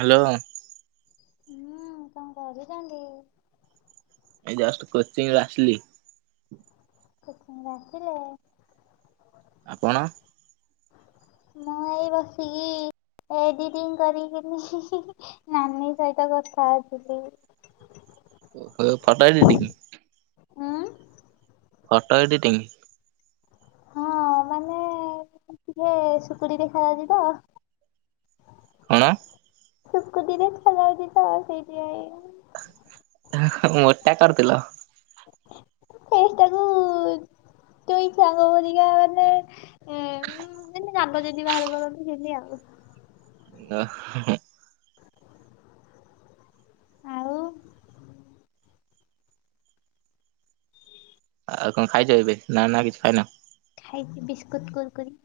Hello. ହୁଁ କଣ କରୁଚନ୍ତି? ଏଇ ଜଷ୍ଟ କୋଚିଂ ରୁ ଆସିଲି। ରାତିରେ ଆପଣ? ମୁଁ ଏଇ ବସିକି ଏଡିଟିଙ୍ଗ କରିକି ନାନୀ ସହିତ କଥା ହୋଉଥିଲି। ଓହୋ ଫୋଟ ଏଡିଟିଙ୍ଗ? ହୁଁ। Photo editing? ହଁ ମାନେ ଟିକେ ଶୁଖୁଡି ଦେଖା ଯାଉଛି ତ। କଣ? ସୁକତିରେ ଖଲଛି ତ ବ ସେଇଠି ଆ [unintelligible] ମୋଟା କରିଥିଲ। ସେଟାକୁ ତୁ ଇଚଛାଙ୍ଗ ବିକା ମାନେ [unintelligible] [inaudible] ଯା ଯଦି ବାହାର କର ସେମିତି ଆଉ [unintelligible] [unintelligible] ଆଉ ଆଉ କଣ ଖାଇଛ ଏବେ ନା ନା କିଛି ଖାଇନ? ଖାଇଛି ବିସ୍କୁଟ କୁର୍କୁରି।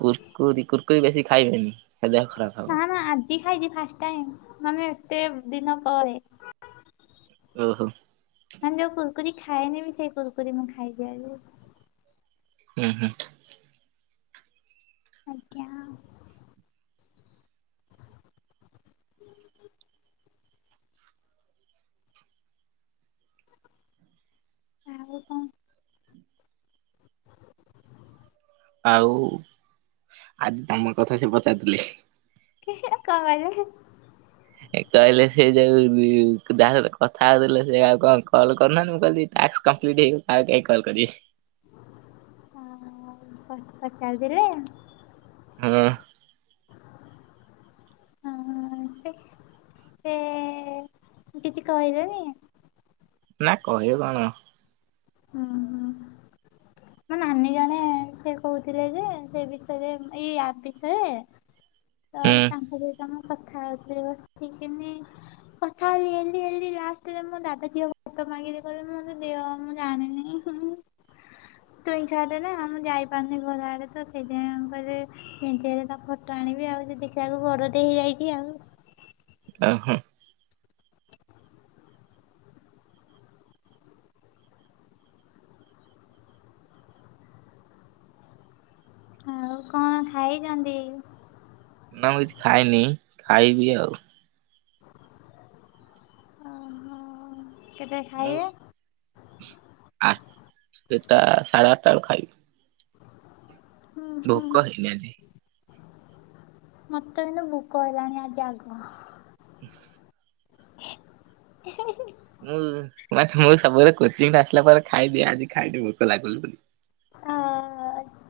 କୁର୍କୁରି କୁର୍କୁରିୀ ବେଶୀ ଖାଇବେନି ଦେହ ଖରାପ ହବ। ନା ନା ଆଜି ଖାଇଛି ଫାଷ୍ଟ ଟାଇମ ମାନେ ଏତେ ଦିନ ପରେ। ଓହୋ! ମାନେ ଯୋଉ କୁର୍କୁରି ଖାଇଏନି ବି ସେଇ କୂର୍କୁରି ମୁଁ ଖେଇଯାଏନି। ହୁଁ ହୁଁ। ଆଜ୍ଞା। ଆଉ କଣ? ଆଉ ଆଜି ତମ କଥା ସେ ପଚାରିଥିଲେ। କ [unintelligible] କହିଲେ ସେ ଯୋଉ ଯାହା ସହିତ କଥା ହଉଥିଲେ ସେ ଆଉ କଣ କଲ୍ କରୁନାହାନ୍ତି ମୁଁ କହିଲି ଟାସ୍କ କମ୍ପିଲ୍ଟ ହେଇଗଲେ ଆଉ କାହିଁକି କଲ କରିବେ। ପଚାରୁଥିଲେ? ହଁ। ହଁ ସେ କିଛି କହିବେନି। ନା କହିବ କଣ? ହୁଁ ହୁଁ [inaudible] ମୋ ନାନୀ ଜଣେ ସେଇ କହୁଥିଲେ ଯେ ସେ ବିଷୟରେ ଏଇ ଆପ୍ ବିଷୟରେ [inaudible] ତ ତାଙ୍କ ସହିତ ମୁଁ କଥା ହଉଥିଲି ବସିକିନି। କଥା ହେ ହେ ହେ ଲାଷ୍ଟରେ ମୋ ଦାଦା ଝିଅ ଫଟୋ ମାଗିଲେ ମୋତେ ଦିଅ। [inaudible] ତୁଇ ଚାଲେ ନା ଆମେ ଯାଇପାରୁନି ଘର ଆଡେ ତ ସେଇଥିପାଇଁ ଏମିତି ତା ଫଟୋ ଆଣିବି ଆଉ ଯିଏ ଦେଖିବାକୁ ବଡଟେ ହେଇଯାଇଛି ଆଉ ଆ- ହୁଁ। ଖାଇଚନ୍ତି ନା ମୁଁ କିଛି ଖାଇନି ଖାଇବି ଆଉ ଓ ହୋ କେତେ ମୁଁ ଖାଇବେ [unintelligible] ଆ ସେଟା ସାଢେ ଆଠଟା ବେଳକୁ ଖାଇବି। ହୁଁ ହୁଁ ଭୋକ ହେଲାନି ମତେ ଏଇନେ ଭୋକହେଲାଣି ଆଜି ଆଗ [unintelligible] ହିଁ - ହିଁ ମୁଁ ଵାସ୍ ମୁଁ ସବୁବେଳେ କୋଚିଂ ଆସିଲା ପରେ ଖାଇଦିଏ ଆଜି ଖାଇନି ଭୋକଲାଗୁ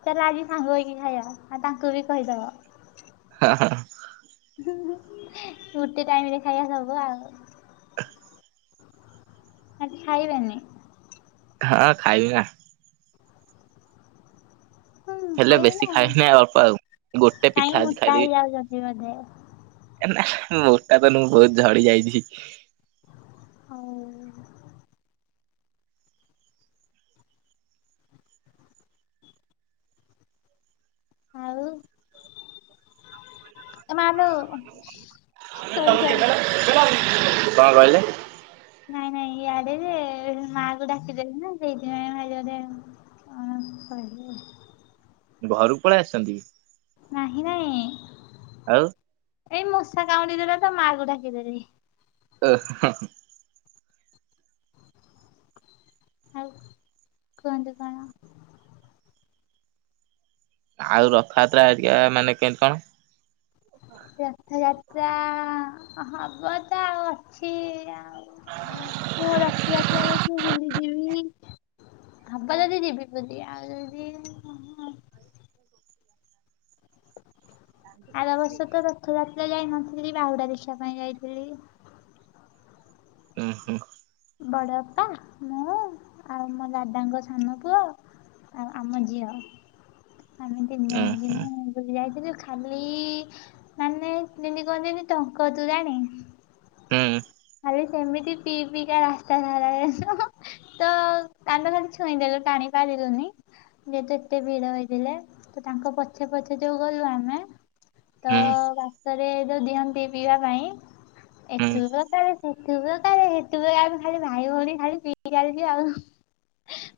ଚାଲେ ଆଜି ସାଙ୍ଗ ହେଇକି ଖାଇବା ଆଉ ତାଙ୍କୁ ବି କହିଦବ ହଁ ହଁ। ହୁଁ ହୁଁ ଗୋଟେ ଟାଇମରେ ଖାଇବା ସବୁ ଆଉ। ଆଜି ଖାଇବାନି। ହଁ ଖାଇବି ନା। ହୁଁ ହେଲେ ଖାଇବେ ନା ବେଶୀ ଖାଇବିନି ଅଳ୍ପ ଆଉ ଗୋଟେ କାହିଁକି ପିଠା ଆଜି ମୋଟା ଖାଇଦେବି। ହେଇଯାଉଛନ୍ତି ବୋଧେ। ନା ମୋଟା ତ ନୁହଁ ମୁୁଁ ବହୁତ ଝଡି ଯାଇଛି। ହଉ ଆଉ ଏ ମାଆ ଲୋ। [unintelligible] କଣ କହିଲେ? ନାଇଁ ନାଇଁ ଇଆଡେ ଯେ ମାଆକୁ ଡାକିଦେଲେ ନା ସେଇଥିପାଇଁ ଭାଇ କଣ କହିବେ ଘରକୁ ପଳେଇ ଆସିଚନ୍ତି କି? ନାହିଁ ନାହିଁ। ଆଉ ଏଇ ମୂଷା କାମୁଡି ଦେଲା ତ ମାକୁ ଡାକି ଦେଲି। ଓ- ହ- ହଁ ଆଉ କୁହନ୍ତୁ କଣ? ଆଉ ରଥଯାତ୍ରା ଏକା ମାନେ କେମତି କଣ? ରଥଯାତ୍ରା ହବ ତ ଆଉ ଅଛି ଆ ଆଉ ମୁଁ ରଥଯାତ୍ରାକୁ ବୁଲିଯିବି। ହବ ଯଦି ଯିବି ବୁଲି ଆଉ ଯଦି ଆର ବର୍ଷ ତ ରଥଯାତ୍ରା ଯାଇନଥିଲି ବାହୁଡା ଦେଖିବାପାଇଁ ଯାଇଥିଲି। ହୁଁ ହୁଁ ବଡ଼ବାପା, ମୁଁ, ଆଉ ମୋ ଦାଦାଙ୍କ ସାନପୁଅ। ଆଉ ଆମ ଝିଅ ଆମେ ତିନି ଜଣ ଉଁ ହୁଁ ଜିମୁ ବୋଲି ଯାଇଥିଲୁ। ଖାଲି ମାନେ ଯେମିତି କୁହନ୍ତିନି ଟଙ୍କତୋରାଣି। ହୁଁ ଖାଲି ସେମିତି ପିଇ ପିଇିକା ରାସ୍ତା ସାରା ତ କାନ୍ଦ ଖାଲି ଛୁଇଁଦେଲୁ ଟାଣିପାରିଲୁନି। ଯେହେତୁ ଏତେ ଭିଡ ହେଇଥିଲେ ତ ତାଙ୍କ ପଛେ ପଛେ ଯୋଉ ଗଲୁ ଆମେ ତ ହୁଁ ବାଟରେ ଯୋଉ ଦିଅନ୍ତି ପିଇବା ପାଇଁ ହୁଁ ଏଥି [unintelligible] ଆମେ ଖାଲି ଭାଇ ଭଉଣୀ ଖାଲି ପିଇଚାଲିଚୁ ଆଉ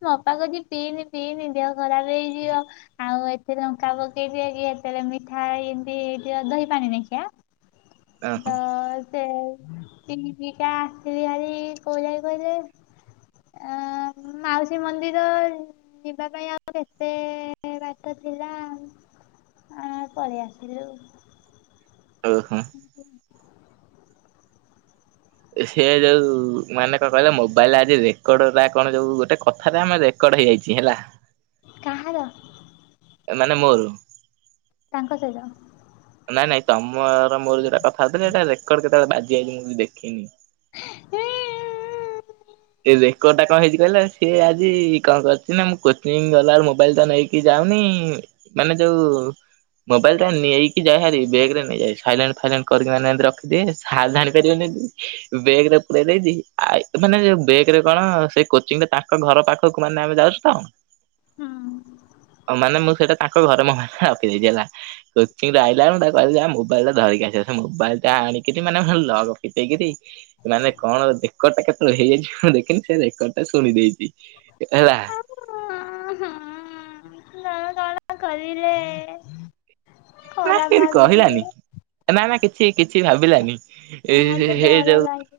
ମୋ ଅପା କହୁଚି ପିଇନି ପିଇନି ଦେହ ଖରାପ ହେଇଯିବ। ଆଉ ଏଥିରେ ଲଙ୍କା ପକେଇ ଦି କି ସେତେବେଳେ ମିଠା ଏମିତି ଦହିପାଣି ଦେଖିଆ। [unintelligible] ଓହୋ ତ ସେ ତିନି ପିଇକା ଆସିଲେ ହେରି କୋଉ ଯାଇ କହିଲେ ଆ ମାଉସୀ ମନ୍ଦିର। ଯିବା ପାଇଁ ଆଉ କେତେ ବାଟ ଥିଲା। ଆ ପଳେଇ ଆସିଲୁ। ଓହୋ ସେ ଯୋଉ ମାନେ କଣ କହିଲ ମୋବାଇଲରେ ଆଜି ରେକର୍ଡ କଣ ଯୋଉ ଗୋଟେ କଥାରେ ଆମେ ରେକର୍ଡ ହେଇଯାଇଛି ହେଲା। କାହାର ମାନେ ମୋର। ତାଙ୍କ ସହିତ ହଁ। ନାଇଁ ନାଇଁ ତମର ମୋର ଯୋଉଟା କଥା ହଉଥିଲେ ସେଇଟା ରେକର୍ଡ କେତେବେଳେ ବାଜି ଯାଇଛି ମୁଁ ଦେଖିନି। ହେଁ। ଏ ରେକର୍ଡ ଟା କଣ ହେଇଛି କହିଲ ସିଏ ଆଜି କଣ କରିଛି ନା ମୁଁ କୋଚିଙ୍ଗ୍ ଗଲା ବେଳେ ମୋବାଇଲ୍ ଟା ନେଇ କି ଯାଉନି ମାନେ ଯୋଉ ମୋବାଇଲ୍ ଟା ନେଇକି ଯାଏ ଭାରି ବେଗ୍ ରେ ନେଇଯାଏ ସାଇଲେଣ୍ଟ୍ ଫାଇଲେଣ୍ଟ୍ କରିକି ମାନେ ଏନ୍ତି ରଖିଦିଏ ହାତରେ ଧରି ପାରିବନି ବେଗ୍ ରେ ପୁରେଇ ଦେଇଛି ଆ ମାନେ ସେ ବେଗ୍ ରେ କଣ ସେ କୋଚିଙ୍ଗ ରେ ତାଙ୍କ ଘର ପାଖକୁ ମାନେ ଆମେ ଯାଉଛୁ ତ? ହୁଁ। ଓ ମାନେ ମୁଁ ସେଟା ତାଙ୍କ ଘରେ ମୋ ବ୍ୟାଗ୍ ଟା ରଖିଦେଇଛି ହେଲା। ଏତିକି ରେ ଆଇଲା ମୁଁ ତାକୁ କହିଲି ଯା ମୋବାଇଲ୍ ଟା ଧରିକି ଆସିବାକୁ ସେ ମୋବାଇଲ୍ ଟା ଆଣିକିରି ମାନେ ସେ ଲକ୍ ଫିଟେଇକିରି ମାନେ କଣ ରେକର୍ଡ ଟା କେତେବେଳେ ହେଇଯାଇଛି ମୁଁ ଦେଖିନି ସେ ରେକର୍ଡ ଟା ଶୁଣି ଦେଇଛି ହେଲା। ହଁ ନାଁ କଲ୍ କରିଦେ। ନା ସିଏ ବି କହିଲାନି ନା ନା କିଛି କିଛି ଭାବିଲାନି ମତେ ଏଇ ହେଇ ଡର ଯାଉ। ଲାଗେ।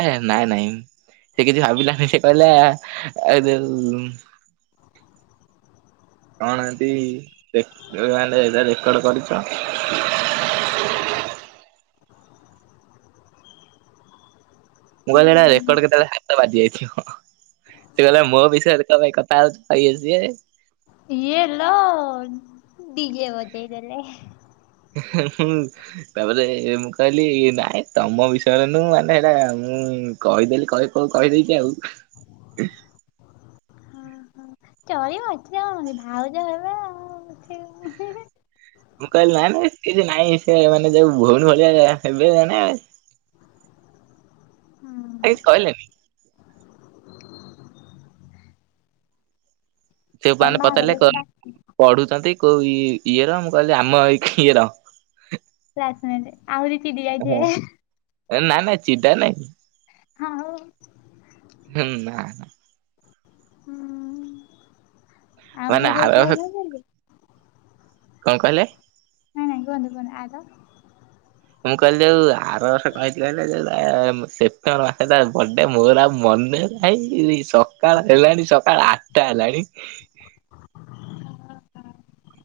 ହେ ହେ ନାଇଁ ନାଇଁ ସେ କିଛି ଭାବିଲାନି ସେ କହିଲା ଏଇ ଯୋଉ କଣ କେମିତି ରେ ମୋବାଇଲ୍ ରେ ରେକର୍ଡ କରିଛ? ମୁଁ କହିଲି ସେଇଟା ହୁଁ ରେକର୍ଡ କେତେବେଳେ ହାତ ବାଜି ଯାଇଥିବ। ସେ କହିଲା ମୋ ବିଷୟରେ କଁ ପାଇଁ କଥା ହଉଛ ଇଏ ସିଏ। କିଏ ଲୋ ଡିଜେ ବଜେଇ ଦେଲେ। ଏ ହେ ମୁଁ। ତାପରେ ମୁଁ କହିଲି ଇଏ ନାଇଁ ତମ ବିଷୟରେ ନୁହଁ ମାନେ ସେଇଟା ମୁଁ କହିଦେଲି କହୁ କହୁ କହିଦେଇଛି ଆଉ। ଓ ହୋ ଚଳିବ ଏଥିରେ କଣ ଅଛି ଭାଉଜ ହେବେ ଆଉ। ଏଥିରେ ମୁଁ କହିଲି ନାଇଁ ନାଇଁ କିଛି ନାଇଁ ସେ ମାନେ ଯୋଉ ଭଉଣୀ ଭଳିିଆ ହେବେ ଜଣେ ଆଉ। କଣ। କେହି କହିଲେନି? ତମ ସେମାନେ ପଚାରିଲେ ବାହାଘରକୁ ଡା କଣ ପଢୁଛନ୍ତି କୋଉ ଇ ଇଏର ମୁଁ କହିଲି ଆମ ଏଇ ଇଏର। କାହା ସାଙ୍ଗେରେ ଆହୁରି ଚିଡ଼ି ଯାଇଥିବେ। ଏ ନାଁ ନାଇଁ ଚିଡା ନାଇଁ। ହଁ ହଉ। ହୁଁ ନାଁ ନାଁ। ହୁଁ ଆଉ ମାନେ ମୁଁ ଆର ଯୋଉ ବର୍ଷ କହୁନଥିଲି। କଣ କହିଲେ? ନାଇଁ ନାଇଁ ତମେ ଯିବନି ଆଗ। ମୁଁ କହିଲି ଯୋଉ ଆର ବର୍ଷ କହିଥିଲେ ହେଲେ ଯୋଉ ସେ ଥର ଆଠେଟା ବର୍ଡେ ମୋର ଆଉ ମନେ ନାହିଁ ସକାଳ ହେଲାଣି ସକାଳ ଆଟା ହେଲାଣି ହଁ ହଁ।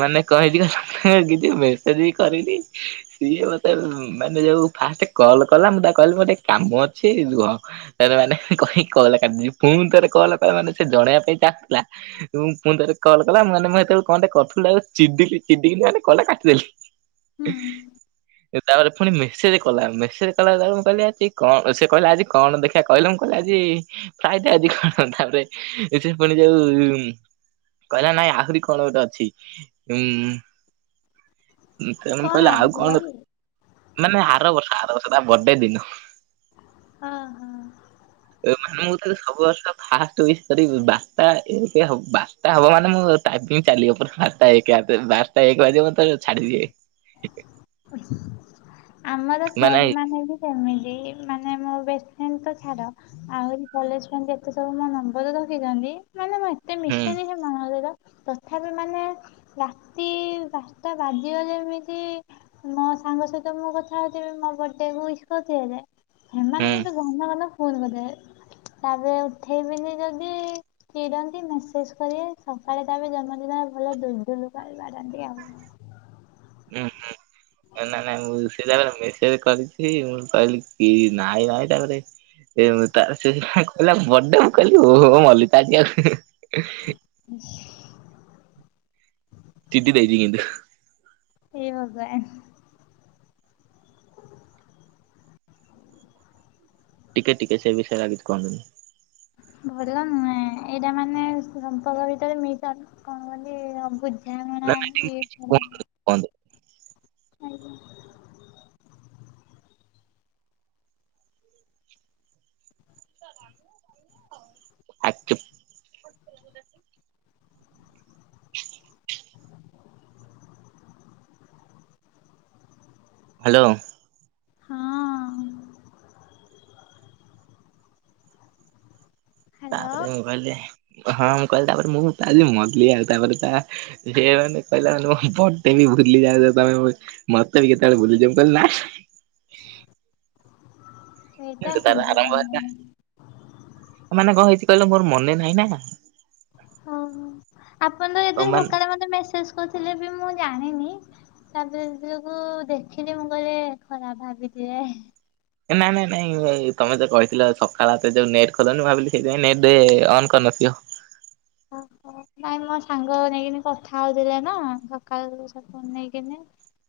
ମାନେ କଁ ହେଇଛି କହିଲ ସେ କିଛି ମେସେଜ୍ ବି କରିନି। ସିଏ ମତେ ମାନେ ଯୋଉ ଫାଷ୍ଟ୍ କଲ୍ କଲା ମୁଁ ତାକୁ କହିଲି ମୋର ଟିକେ କାମ ଅଛି ରୁହ। ତାପରେ ମାନେ କହିକି କଲ୍ କାଟି ଦେଲି ପୁଣି ଥରେ କଲ୍ କରିବ ମାନେ ସେ ଜଣେଇବା ପାଇଁ ଚାହୁଁଥିଲା ଉଁ ପୁଣି ଥରେ କଲ୍ କଲା ମାନେ ମୁଁ ସେତବେଳକୁ କଣ ଗୋଟେ କରୁଥିଲି ତା ଉପରେ ଚିିଡିଲି ଚିଡିକି ମାନେ କଲ୍ ଟା କାଟି ଦେଲି। ହୁଁ ତାପରେ ପୁଣି ମେସେଜ୍ କଲା ମେସେଜ୍ କଲାପରେ ମୁଁ କହିଲି ଆଜି କଣ ସେ କହିଲା ଆଜି କଣ ଦେଖି ଆ କହିଲୁ ମୁଁ କହିଲି ଆଜି ଫ୍ରାଇଡେ ଆଜି କଣ ତାପରେ ସେ ପୁଣି ଯୋଉ କହିଲା ନାଇଁ ଆହୁରି କଣ ଗୋଟେ ଅଛି ଉଁ ତେଣୁ ମୁ କଣ କହିଲି ଆଜି ଆଉ ଥିଲା କଣ କି? ମାନେ ଆର ବର୍ଷ ଆର ବର୍ଷ ତା ବର୍ଡେ ଦିନ। ହଁ ହଁ। [unintelligible] ମାନେ ମୁଁ ତତେ ସବୁ ବର୍ଷ ଫାଷ୍ଟ ଉଇସ୍ କରିବି ବାରତା ବାରଟା ହବ ମାନେ ମୁଁ ଟାଇପିଙ୍ଗ ଚାଲିବ ପୁରା ବାରଟା ଏକ [unintelligible] ବାରଟା ଏକ ବାଜିବ ତ ଛାଡିବି। ଆମର ଫେନ୍ [unintelligible] ମାନେ ବି ସେମିତି ମାନେ ମୋ ବେଷ୍ଟ ଫ୍ରେଣ୍ଡ ତ ଛାଡ଼ ଆହୁରି କଲେଜ ପାଇଁ [unintelligible] ଏତେ ସବୁ ମୋ ନମ୍ବର ରଖିଛନ୍ତି ମାନେ ମୁଁ ଏତେ ହୁଁ ମିଶେନି ସେମାନଙ୍କ ସହିତ ତଥାପି ମାନେ ରାତି ବାରଟା ବାଜିବ ଯେମିତି ତି ମୋ ସାଙ୍ଗ ସହିତ ମୁଁ କଥା ହଉଥିବି ମୋ ବର୍ଡେ ଉଇଶ୍ କରିଥିବେଜେ ଏମାନେ ହୁଁ କିନ୍ତୁ ଘନ ଘନ ଫୋନ କରିବେ ତାପରେ ଉଠେଇବିନି ଯଦି ଚିଡ଼ନ୍ତି ମେସେଜ କରିବେ ସକାଳେ ତା ଜନ୍ମଦିନ ଭଲ ଦୁଲ ଦୁଲ କରି ବାଡ଼ାନ୍ତି ଆଉ। ହୁଁ ହୁଁ [unintelligible] ସେ ତାପରେ ମେସେଜ କରିଛି ମୁଁ କହିଲି କି ନାଇଁ ନାଇଁ ତାପରେ ଏ ମୁଁ ତା ସେ କହିଲା ବଡେ ମୁଁ କହିଲି ଓହୋ ମଲି ତ ଆଜି ଆଉ। [unintelligible] ଚିଡି ଦେଇଛି କିନ୍ତୁ। ଏ ଭଗବାନ୍। ଟିକେ ଟିକେ ସେ ବିଷୟରେ ଆଉ କିଛି କହନ୍ତୁନି। ଭଲ ନୁହେଁ ଏଇଟା ମାନେ ସମ୍ପର୍କ ଭିତରେ ମିଶ ଅ କଣ କୁହନ୍ତି ବୁଛି ନାନ୍ତୁ [unintelligible] ଆଜ୍ଞା। ଆ ଚୁପ୍। ହ ହ୍ୟାଲୋ! ହଁ। ହ୍ୟାଲୋ ତାପରେ ମୁଁ କହିଲି ହଁ ମୁଁ କହିଲି ତାପରେ ମୁଁ କହିଲି ମଲି ଆଉ ତାପରେ ତା ଏ ମାନେ କହିଲା ମାନେ ମୋ ବଡେ ବି ଭୁଲି ଯାଉଚ ତମେ। ମତେ ବି କେତେବେଳେ ଭୁଲିଯିବ ମୁଁ କହିଲି ନା ସେଇଟା ସେଇଟୁ ତାର ସମ୍ଭବ ଆରମ୍ଭ ହେଲା ନୁହେଁ ମାନେ କଣ ହେଇଛି କହିଲ ମୋର ମନେ ନାହିଁ ନା। ଓହୋ ଆପଣ ତ ଯେତେ ସକାଳେ ମତେ ମେସେଜ କରୁଥିଲେ ବି ମୁଁ ଜାଣିନି। ତାପରେ ଜେତଳକୁ ଦେଖିଲି ମୁଁ କହଲେ ଖରାପ ଭାବିଥିବେ। ଏ ନାଇଁ ନାଇଁ ତମେ ତ କହିଥିଲ ସକାଳ ଯୋଉ ନେଟ୍ ଖୋଲନି ମୁଁ ଭାବିଲି ସେଇଥିପାଇଁ ନେଟ୍ ଅନ୍ କରିନଥିବ। ଓହୋ [unintelligible] ନାଇଁ ମୋ ସାଙ୍ଗ ନେଇକିନି କଥା ହଉଥିଲା ନା ସକାଳ [inaudible] ନେଇକିନି।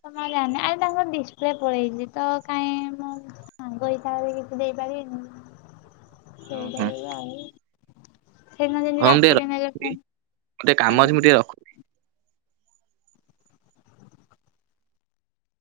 ତ ମୁଁ ଆଉ ଜାନି ଆରେ ତାଙ୍କର ଡିସପ୍ଲେ ପଳେଇଛି ତ କାଇଁ ମୁଁ ସାଙ୍ଗ ହିସାବରେ କିଛି ଦେଇପାରିବିନି? [unintelligible] ସେଟା ଏବେ ଆ [unintelligible] ହଁ ମୁଁ ଟିକେ [unintelligible] ପୁଣି ଟିକେ କାମ ଆଜ୍ଞା। ଅଛି ମୁଁ ଟିକେ ରଖୁ